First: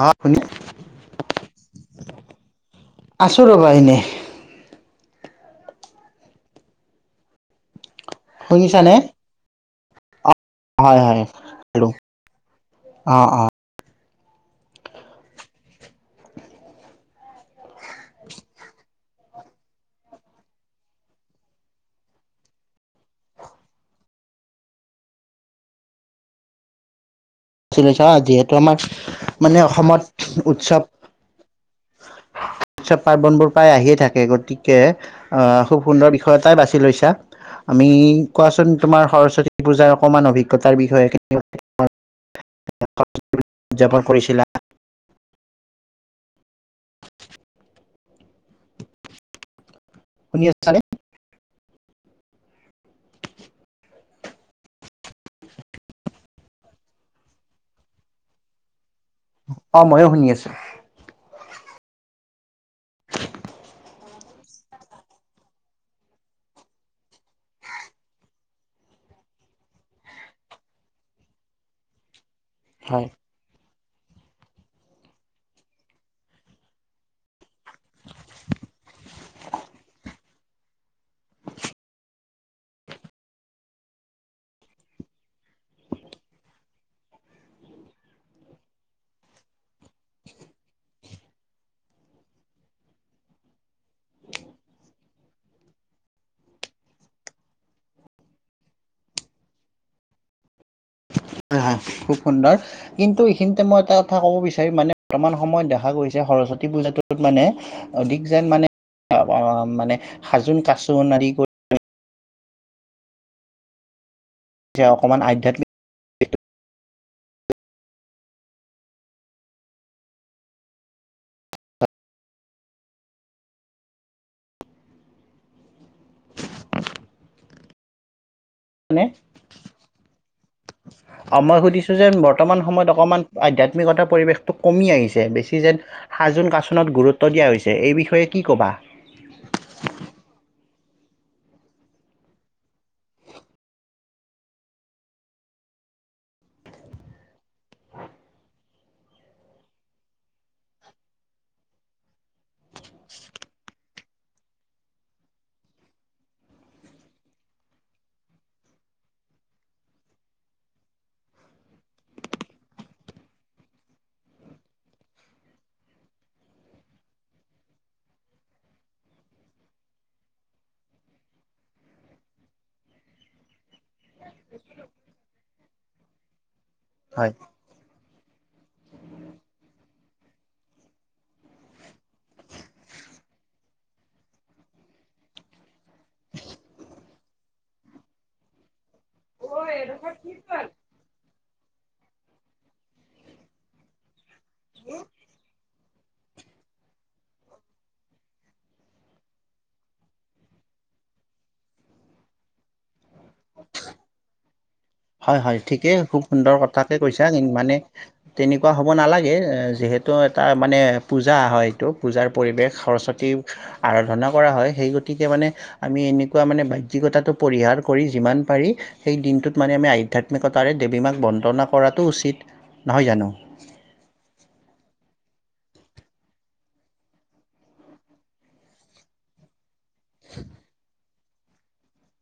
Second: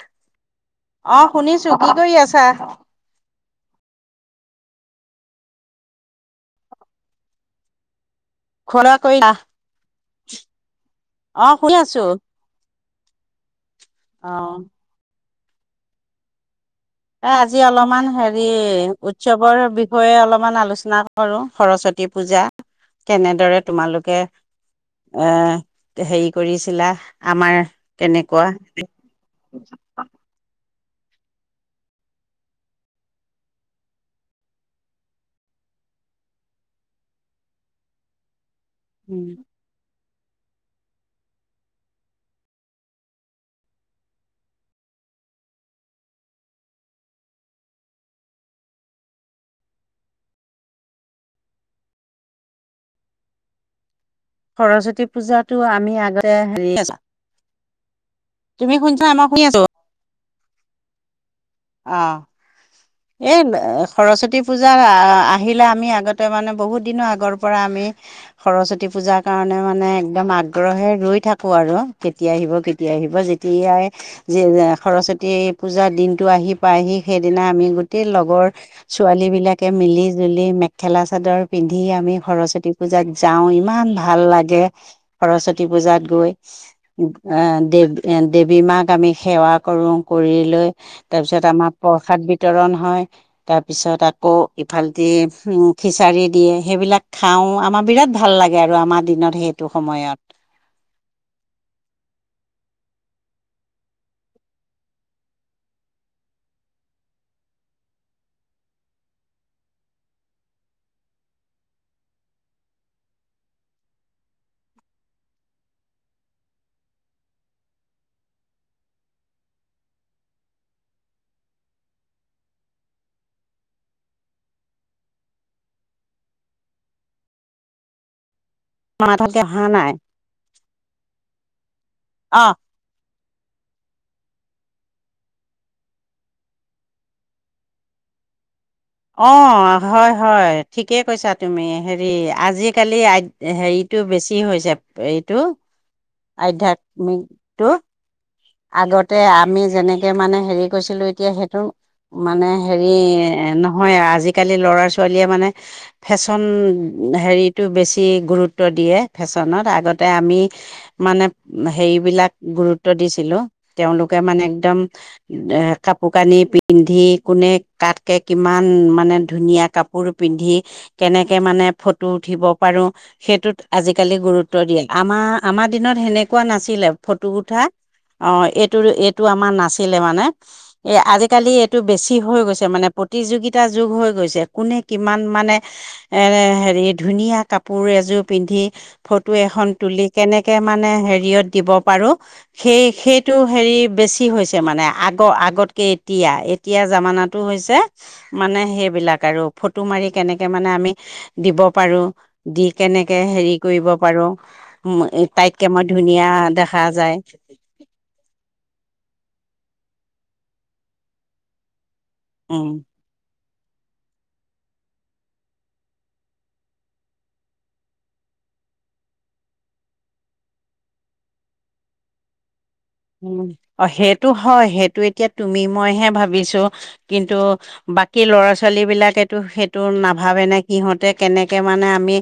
অ শুনি অ শুনিছো। কি কৰি আছা? আছোঁ ৰ'বা এনেই। শুনিছা খোৱা নে? লোৱা কৰিলা অ হয়, হয় অ শুনি খালোঁ, আছো অ অ। অ। এ আজি অলপমান হেৰি উৎসৱৰ বিষয়ে অলপমান আলোচনা কৰো। সৰস্বতী পূজা, কেনেদৰে তোমালোকে এ হেৰি কৰিছিলা। আমাৰ ছিলে হা [unintelligible] তেনেকুৱা যিহেতু আমাক, মানে অসমত উৎসৱ উৎসৱ পাৰ্বনবোৰ প্ৰায় আহিয়ে থাকে গতিকে, আহ খুব সুন্দৰ বিষয় এটাই বাছি লৈছা। আমি কোৱা তোমাৰ সৰস্বতী পূজাৰ সমান অভিজ্ঞতাৰ বিষয়ে উদযাপন কৰিছিলা শুনি আছানে সৰস্বতী পূজাতটো আমি আগতে হেৰি তুমি কোন অ ময়ো শুনি আছো অ এ সৰস্বতী পূজা আহ আহিলে আমি আগতে মানে বহুত দিনৰো আগৰ পৰা আমি সৰস্বতী পূজাৰ কাৰণে মানে একদম আগ্ৰহে ৰৈ থাকো আৰু কেতিয়া আহিব কেতিয়া হয় আহিব যেতিয়াই যে সৰস্বতী এই পূজাৰ দিন টো আহি পাই আহি সেইদিনা আমি গোটেই লগৰ ছোৱালী বিলাকে মিলি জুলি মেখেলা চাদৰ পিন্ধি আমি সৰস্বতী পূজাত যাওঁ ইমান ভাল লাগে সৰস্বতী পূজাত গৈ আহ দেৱ দেৱী মাক আমি সেৱা কৰো কৰি লৈ তাৰ পিছত আমাৰ প্ৰসাদ বিতৰণ হয় তাৰপিছত আকৌ ইফালটি খিচাৰি দিয়ে সেইবিলাক খাওঁ আমাৰ বিৰাট ভাল লাগে আৰু আমাৰ দিনত সেইটো সময়ত খুব সুন্দৰ কিন্তু এইখিনিতে মই এটা কথা কব বিচাৰিম মানে বৰ্তমান সময়ত দেখা গৈছে সৰস্বতী পূজাটোত মানে অধিক যেন মানে মানে হাজোন কাচোন আদি কৰি অকণমান আধ্যাত্মিক মাৰথতক অহা নাই অ মই সুধিছো যে অ বৰ্তমান সময়ত অকমান আধ্যাত্মিকতাৰ পৰিৱেশটো কমি আহিছে বেছি যেন সাজোন কাচোনত গুৰুত্ব দিয়া হৈছে এই বিষয়ে কি ক'বা অ হয় হয় ঠিকেই কৈছা তুমি হেৰি আজিকালি আ হেৰিটো বেছি হৈছে এইটো আধ্যাত্মিক টো আগতে আমি যেনেকে মানে হেৰি কৰিছিলো এতিয়া সেইটো মানে হেৰি নহয় আজিকালি ল'ৰা ছোৱালীয়ে মানে ফেশ্বন হেৰিতটো বেছি গুৰুত্ব দিয়ে ফেশ্বনত আগতে আমি মানে হেৰি বিলাক গুৰুত্ব দিছিলো ছিলো তেওঁলোকে মানে একদম এ কাপোৰ কানি পিন্ধি কোনে কাতকে কিমান মানে ধুনীয়া কাপোৰ পিন্ধি কেনেকে মানে ফটো উঠিব পাৰো সেইটোত আজিকালি গুৰুত্ব দিয়ে আমাৰ আমাৰ দিনত সেনেকুৱা নাছিল ছিলে ফটো হয় উঠা অ এইটো এইটো আমাৰ নাছিলে মানে এ আজিকালি এইটো বেছি হৈ গৈছে মানে প্ৰতিযোগিতা যুগ হৈ গৈছে কোনে কিমান মানে এৰ হেৰি ধুনীয়া কাপোৰ এযোৰ পিন্ধি ফটো এখন তুলি কেনেকে মানে হেৰিয়ত দিব পাৰো সেই সেইটো হেৰি বেছি হৈছে মানে আগ আগতকে এতিয়া এতিয়া জামানা টো হৈছে মানে সেইবিলাক আৰু ফটো মাৰি কেনেকে মানে আমি দিব পাৰো দি কেনেকে হেৰি কৰিব পাৰো হয় হয় তাইতকে মই ঠিকেই খুব ধুনীয়া সুন্দৰ দেখা কথাকে যায় কৈছা কিন- মানে তেনেকুৱা হ'ব নালাগে যিহেতু এটা মানে পূজা হয় ত পূজাৰ উম পৰিৱেশ সৰস্বতী আৰাধনা কৰা হয় সেই গতিকে মানে আমি এনেকুৱা মানে বাহ্যিকতাটো পৰিহাৰ কৰি যিমান পাৰি সেই দিনটোত মানে আমি আধ্যাত্মিকতাৰে দেৱী মাক বন্দনা কৰাটো উচিত নহয় জানো উ অ সেইটো হয় সেইটো এতিয়া তুমি মইহে ভাবিছোঁ কিন্তু বাকী ল'ৰা ছোৱালীবিলাকেতো সেই টো নাভাবে নে কি সিহঁতে কেনেকে মানে আমি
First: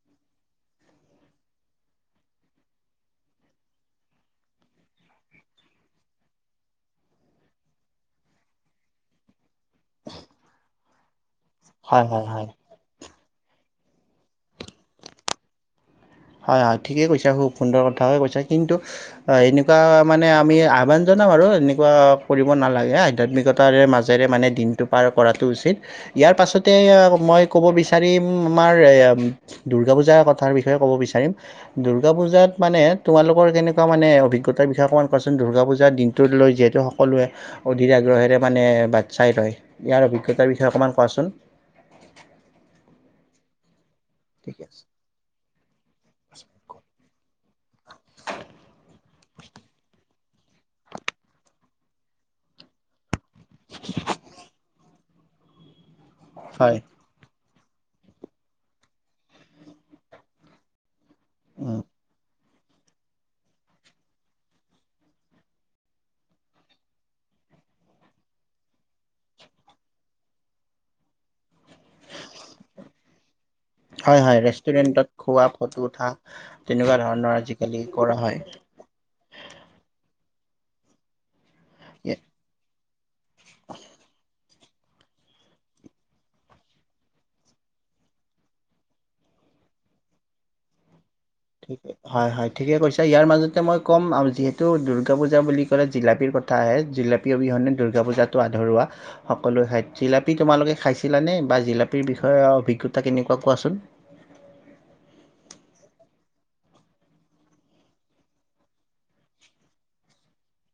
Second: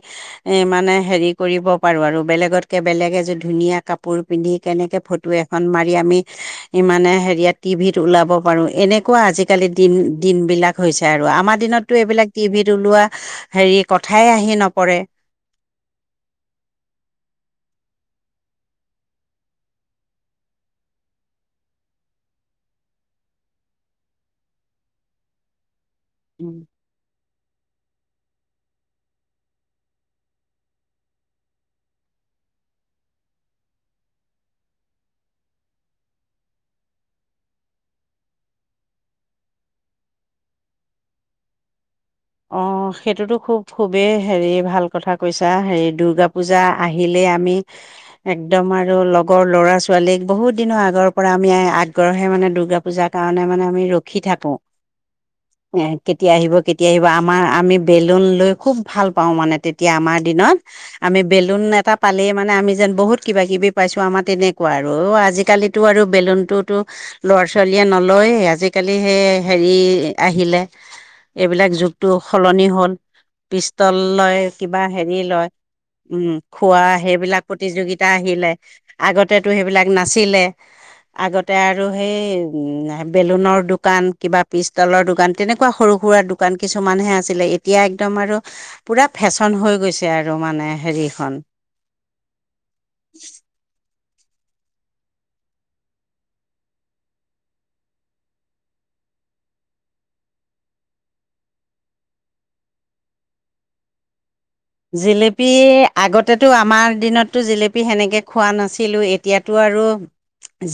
মানে হেৰি কৰিব পাৰোঁ আৰু বেলেগতকে বেলেগে এযোৰ ধুনীয়া কাপোৰ পিন্ধি কেনেকে ফটো এখ ন মাৰি আমি ই মানে হেৰিয়া টিভিত ওলাব পাৰো এনেকুৱা আজি কালি দিন দিন বিলাক হৈছে আৰু আমাৰ দিনতো হয় হয় এইবিলাক হয় টিভিত ওলোৱা হেৰি কথাই আহি নপৰে হয় হয় ঠিকেই কৈছে খুব সুন্দৰ কথাকে কৈছে কিন্তু এনেকুৱা মানে আমি আহ্বান জনাম আৰু এনেকুৱা কৰিব নালাগে আধ্যাত্মিকতাৰে মাজেৰে মানে দিনটো পাৰ কৰাটো উচিত ইয়াৰ উম পাছতে মই ক'ব বিচাৰো ৰিম আমাৰ দুৰ্গা পূজাৰ কথাৰ বিষয়ে ক'ব বিচাৰি। ৰিম দুৰ্গা পূজাত মানে তোমালোকৰ কেনেকুৱা মানে অভিজ্ঞতাৰ বিষয়ে অকণমান কোৱাচোন দুৰ্গা পূজাৰ দিনটোলৈ যিহেতু সকলোৱে অধীৰ আগ্ৰহেৰে মানে বাট চাই লয় ইয়াৰ অভিজ্ঞতাৰ বিষয়ে অকণমান কোৱাচোন। অ' সেইটোতো খুব। খুবেই হেৰি ঠিকে আছে ভাল কথা কৈছা হেৰি দুৰ্গা পূজা আহি আহিলে আমি একদম আৰু লগৰ ল'ৰা ছোৱালীক বহুত দিনৰ আগৰ পৰা আমি আগ্ৰহে মানে দূৰ্গা পূজা। কাৰণে মানে আমি ৰখি থাকোঁ‌। এসে কেতিয়া আহিব হয় কেতিয়া? আমাৰ আমি বেলুন লৈ খুব ভাল পাওঁ মানে তেতিয়া আমাৰ দিনত। আমি বেলুন উম। এটা পালে। মানে আমি যেন বহুত কিবা কিবি পাইছো আমাৰ তেনেকুৱা আৰু অ আজিকালিতো আৰু বেলুনতটোতো ল'ৰা ছোৱালীয়ে নলয়ে আজিকালি সেই হেৰি আহিলে। এইবিলাক যুগতো সলনি হল পিষ্টল হয় লয় হয় কিবা ৰেষ্টুৰেণ্টত হেৰি খোৱা লয় ফটো উঠা উম খোৱা তেনেকুৱা ধৰণৰ সেইবিলাক আজিকালি প্ৰতিযোগিতা কৰা হয় আহিলে আগতেতো সেইবিলাক নাচ। আছিলে আগত। তা আৰু সেই ইয়ে বেলুনৰ দোকান কিবা পিষ্টলৰ দোকান তেনেকুৱা সৰু খুৰাৰ দোকান কিছুমানহে আছিলে এতিয়া একদম আৰু পূৰা ফেশ্বন হৈ গৈছে আৰু মানে হেৰি। ঠিকে হয় হয় ঠিকে কৈছা ইয়াৰ মাজতে মই। ক'ম আৰু যিহেতু দুৰ্গা পূজা বুলি ক'লে জিলাপিৰ কথা আহে জিলাপী অবিহনে দুৰ্গা পূজাটো আধৰুৱা সকলোৱ ঠাইত জিলাপী তোমালোকে খাইছিলানে বা জিলাপীৰ বিষয়ে অভিজ্ঞতা কেনেকুৱা কোৱাচোন। জেলেপি আগতেতো আমাৰ দিনততো জেলেপি সেনেকে খোৱা নাছিলোঁ। এতিয়াতো আৰু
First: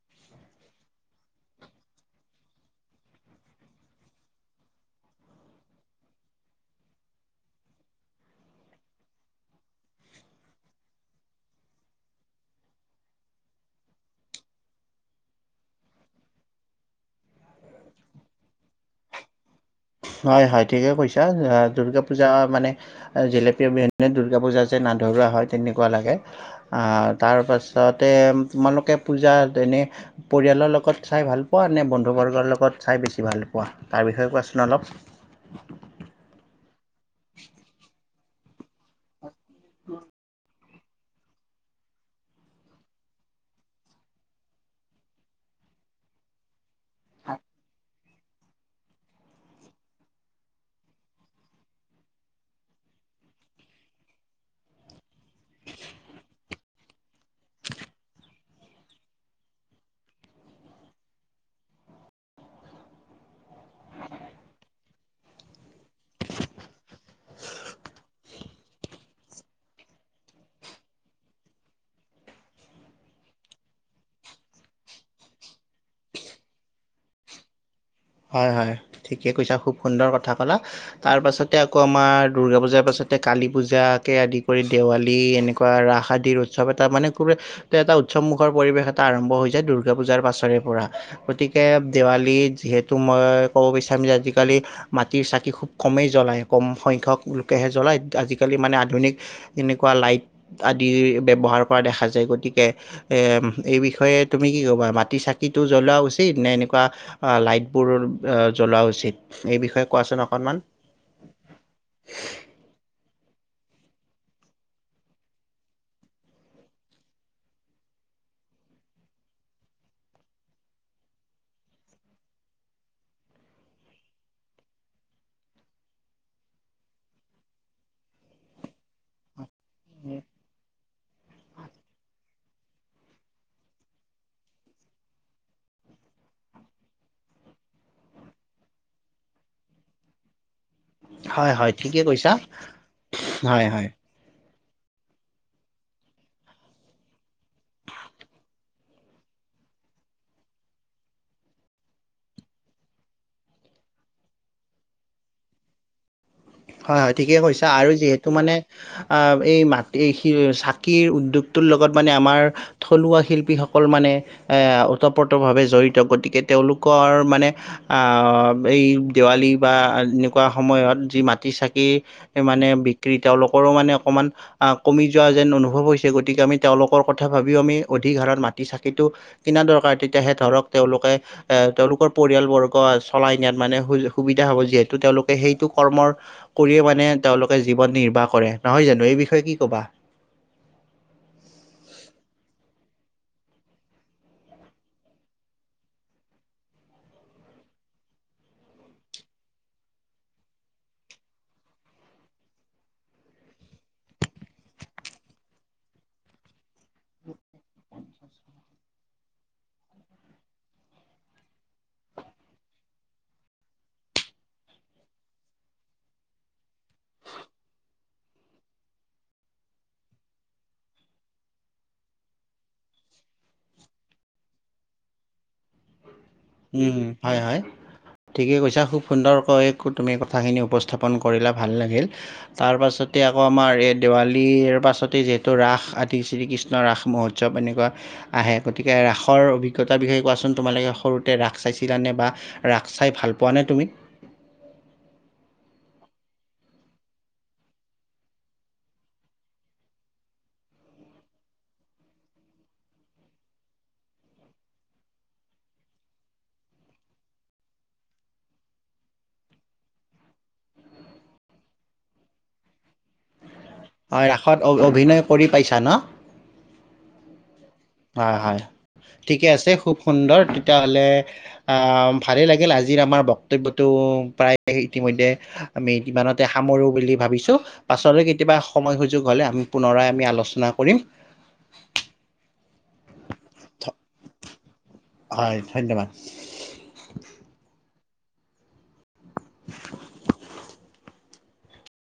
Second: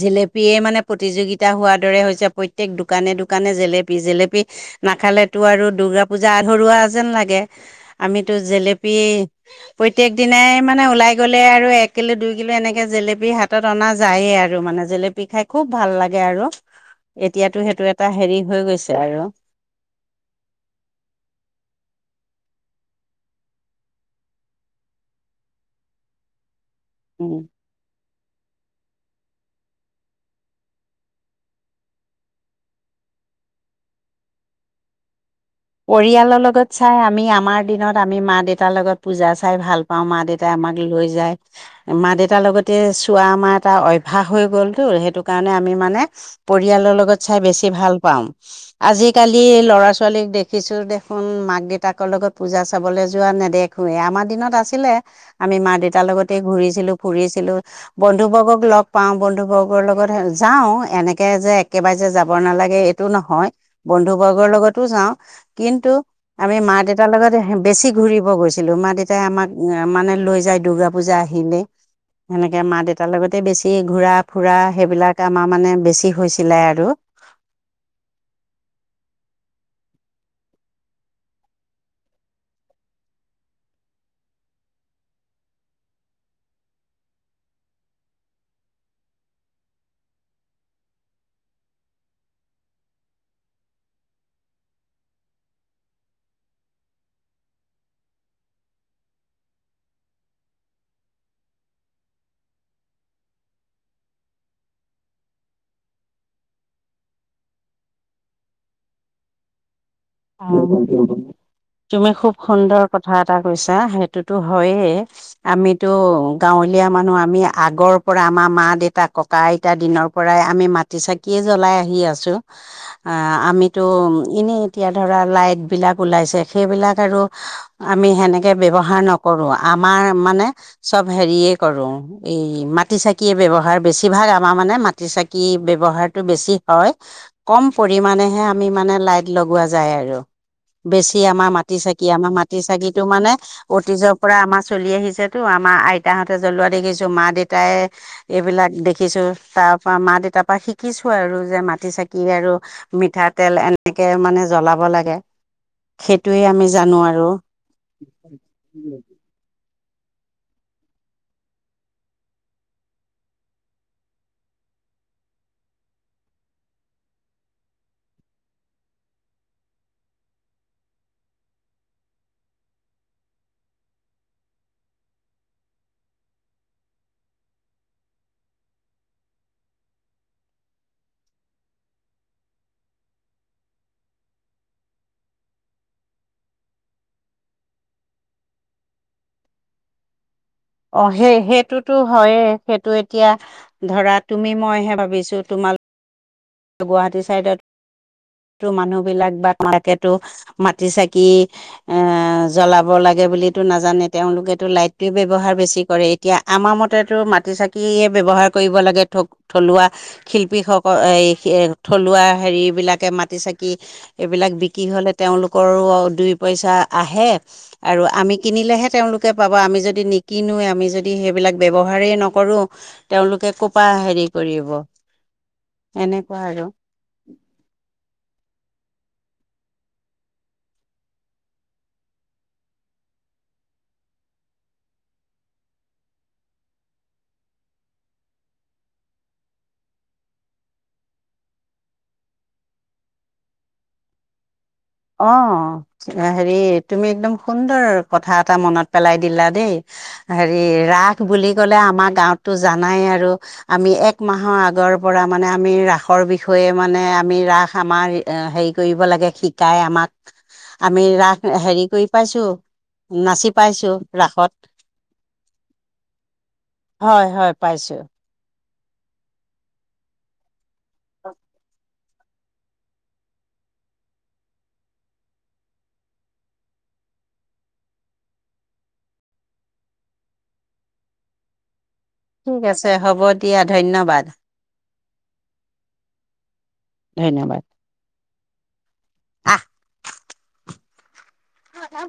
জেলেপিয়ে মানে প্ৰতিযোগিতা হোৱাৰ দৰে হৈছে প্ৰত্যেক দোকানে দোকানে জেলেপি জেলেপি নাখালেতো আৰু দুূৰ্গা পূজা আধৰুৱা যেন লাগে। আমিতো জেলেপ পি প্ৰত্যেক দিনাই মানে ওলাই গলে আৰু এক কিলো দুই কিলো এনেকে জেলেপি হাতত অনা যায়েই আৰু মানে জেলেপি খাই খুব ভাল লাগে আৰু এতিয়াতো সেইটো এটা হেৰি হৈ গৈছে আৰু হয় হয় ঠিকেই কৈছা দুৰ্গা পূজা মানে জেলেপী অবিহনে দুূৰ্গা পূজা যেন আধৰুৱা হয় তেনেকুৱা লাগে। অহ উম তাৰপাছতে তোমালোকে পূজা এনে পৰিয়ালৰ লগত চাই ভাল পোৱা নে বন্ধুবৰ্গৰ লগত চাই বেছি ভাল পোৱা তাৰ বিষয়ে কোৱাচোন। ন অলপ। পৰিয়ালৰ লগত। চাই আমি আমাৰ দিনত। আমি মা দেউতাৰ লগত পূজা চাই ভাল পাওঁ মা দেউতাই আমাক লৈ যায়। মা দেউতাৰ লগতে চোৱা আমাৰ এটা অভ্যাস হৈ গ'লতো সেইটো কাৰণে আমি মানে [unintelligible] পৰিয়ালৰ লগত চাই বেছি ভাল। পাওঁ। আজিকালি ল'ৰা ছোৱালীক দে খিছু দেখোন মাক দেউতাকৰ লগত পূজা চাবলৈ যোৱা নেদেখোঁৱেই। আমাৰ দিনত আছিলে। আমি মাক দেউতাৰ লগতেই ঘূৰিছিলোঁ। ফুৰিছিলোঁ‌। বন্ধুবৰ্গক লগ পাওঁ। বন্ধু বৰ্গৰ লগত হে যাও এনেকে যে একেবাৰে যে যাব নালাগে এইটো নহয়, বন্ধু বৰ্গৰ লগতো যাওঁ। কিন্তু আমি মা দেউতাৰ লগত হে বেছি ঘূৰিব গৈছিলো। মা দেউতাই আমাক মানে লৈ যায় দূৰ্গা পূজা আহিলে। সেনেকে মা দেউতাৰ লগতে বেছি ঘূৰা ফুৰা সেইবিলাক আমাৰ মানে বেছি হৈছিলে আৰু। হয় হয়। ঠিকে কৈছা খুব সুন্দৰ কথা ক'লা। তাৰ পাছতে আকৌ আমাৰ দুূৰ্গা পূজাৰ পাছতে কালি পূজাকে আদি কৰি দেৱালী এনেকুৱা ৰাস আদিৰ উৎচৱ এটা মানে [unintelligible] এটা উৎচৱমুখৰ পৰিৱেশ এটা আৰম্ভ হৈ যায় দুৰ্গা পূজাৰ পাছৰে পৰা। গতিকে দেৱালী যিহেত তো মই ক'ব বিচাৰিম যে আজিকালি মাটিৰ চাকি খুব কমেই জ্বলাই, কম সংখ্যক লোকেহে জ্বলায়। আজিকালি মানে আধুনিক এনেকুৱা লাইট আদিৰ ব্যৱহাৰ কৰা দেখা যায় গতিকে এ - এই বিষয়ে তুমি কি কবা মাটিৰ চাকিটো জ্বলোৱা উচিত নে এনেকুৱা লাইট বোৰৰ জ্বলোৱা উচিত এই বিষয়ে। কোৱাচোন অকনমান তুমি খুব সুন্দৰ কথা। এটা কৈছা। সেইটোতো হয়ে। আমিতো গাঁৱলীয়া মানুহ, আমি আগৰ পৰা আমাৰ মা দেউতা ককা আইতা দিনৰ পৰাই আমি মাটিৰ চাকিয়ে জ্বলাই আহি আছোঁ। অ -আমিতো এনেই এতিয়া ধৰা লাইটবিলাক ওলাইছে সেইবিলাক আৰু আমি সেনেকে ব্যৱহাৰ নকৰো। আমাৰ মানে চব হেৰিয়ে কৰো। এই মাটি চাকিয়ে ব্যৱহাৰ বেছিভাগ আমাৰ মানে মাটিৰ চাকি ব্যৱহাৰটো বেছি হয়। কম পৰিমাণেহে আমি মানে লাইট লগোৱা য। যায় আৰু। বেছি আমাৰ হয় হয় মাটিৰ ঠিকে চাকি আমাৰ কৈছা মাটিৰ চাকিটো মানে হয় হয় অতীজৰ পৰা আমাৰ। চলি আহিছেতো আমাৰ আইতাহঁতে জ্বলোৱা দেখিছো। মা দেউতাই এইবিলাক দেখিছো তাৰ পৰা মা দেউতাৰ পৰা শিকিছো আৰু যে মাটি চাকি আৰু মিঠাতেল এনেকে মানে। জলাব লাগে। আমি জানো হয় হয়। আৰু ঠিকেই কৈছা আৰু যিহেতু মানে অ এই মা। চাকিৰ উদ্যোগটোৰ লগত মানে আমাৰ থলুৱা শিল্পীসকল মানে ওতঃপ্ৰতভাৱে জড়িত গতিকে তেওঁলোকৰ মানে এই দেৱালী বা এনেকুৱা সময়ত যি। মা মাটি চাকি মানে বিক্ৰী তেওঁলোকৰো মানে অকমান কমি যোৱা যেন অনুভৱ হৈছে, গতিকে আমি তেওঁলোকৰ কথা ভাবিও আমি অধিক হাৰত মাটি চাকিটো কিনা দৰকাৰ তেতিয়াহে ধৰক তেওঁলোকে এ তেওঁলোকৰ পৰিয়ালবৰ্গ চলাই নিয়াত মানে সুজ -সুবিধা হ'ব যিহেতু তেওঁলোকে সেইটো কৰ্মৰ। কৰিয়ে মানে তেওঁলোকে জীৱন নিৰ্বাহ কৰে। নহয় জানো? এই বিষয়ে কি কবা? অ সেই- সেইটোতো হয়েই সেইটো এতিয়া ধৰা তুমি মইহে ভাবিছো তোমাল গুৱাহাটী চাইডত টো মানুহবিলাক বা মাকেতো মাটি চাকি এ জ্বলাব লাগে বুলিতো নাজানে, তেওঁলোকেতো লাইটটোৱে ব্যৱহাৰ বেছি কৰে। এতিয়া আমাৰ মতেতো মাটিৰ চাকিয়ে ব্যৱহাৰ কৰিব লাগে থক -থলুৱা শিল্পীসকল এই। থলুৱা হেৰিবিলাকে মাটিৰ চাকি এইবিলাক বিকি হ'লে তেওঁলোকৰো দুই পইচা আহে আৰু আমি কিনিলেহে তেওঁলোকে পাব আমি যদি নিকিনোৱে, আমি যদি সেইবিলাক ব্যৱহাৰেই নকৰোঁ তেওঁলোকে কোপা হেৰি কৰিব। এনে। উম। হয় হয়। ঠিকেই কৈছা। খুব সুন্দৰকৈ কু -তুমি কথাখিনি উপস্থাপন কৰিলা ভাল লাগিল। তাৰপাছতে আকৌ আমাৰ এই দেৱালীৰ পাছতেই যিহেতু ৰাস আদি শ্ৰীকৃষ্ণ ৰাস মহোৎসৱ এনেকুৱা আহে গতিকে ৰাসৰ অভিজ্ঞতাৰ বিষয়ে কোৱাচোন তোমালোকে সৰু তে ৰাস চাইছিলানে বা ৰাস চাই ভাল পোৱা নে তুমি? অ হেৰি তুমি একদম সুন্দৰ কথা এটা মনত পেলাই দিলা দেই। হেৰি ৰাস বুলি কলে আমাৰ গাঁৱতটো জানাই আৰু আমি এক মাহৰ আগৰ পৰা মানে আমি ৰাসৰ বিষয়ে মানে আমি ৰাস আমাৰ এ হেৰি কৰিব লাগে শিক। শিকাই আমাক। আমি ৰাস হেৰি কৰি পাইছো। নাচি। অ ৰাসত অভিনয় কৰি পাইছা ন? হয় হয় পাইছো হয় হয়। ঠিকে আছে খুব সুন্দৰ। হ'লে আওম। ভালেই লাগিল আজিৰ আমাৰ বক্তব্যটো প্ৰায় ইতিমধ্যে আমি মে- ইমানতে সামৰোঁ বুলি ভাবিছোঁ। পাছলৈ কেতিয়াবা সময় সুযোগ হ'লে আমি পুনৰাই আমি আলোচনা কৰিম। ঠিক আছে হ'ব দিয়া ধ- ধন্যবাদ। হয় ধন্যবাদ। ধন্যবাদ। আহ। হেল্লো।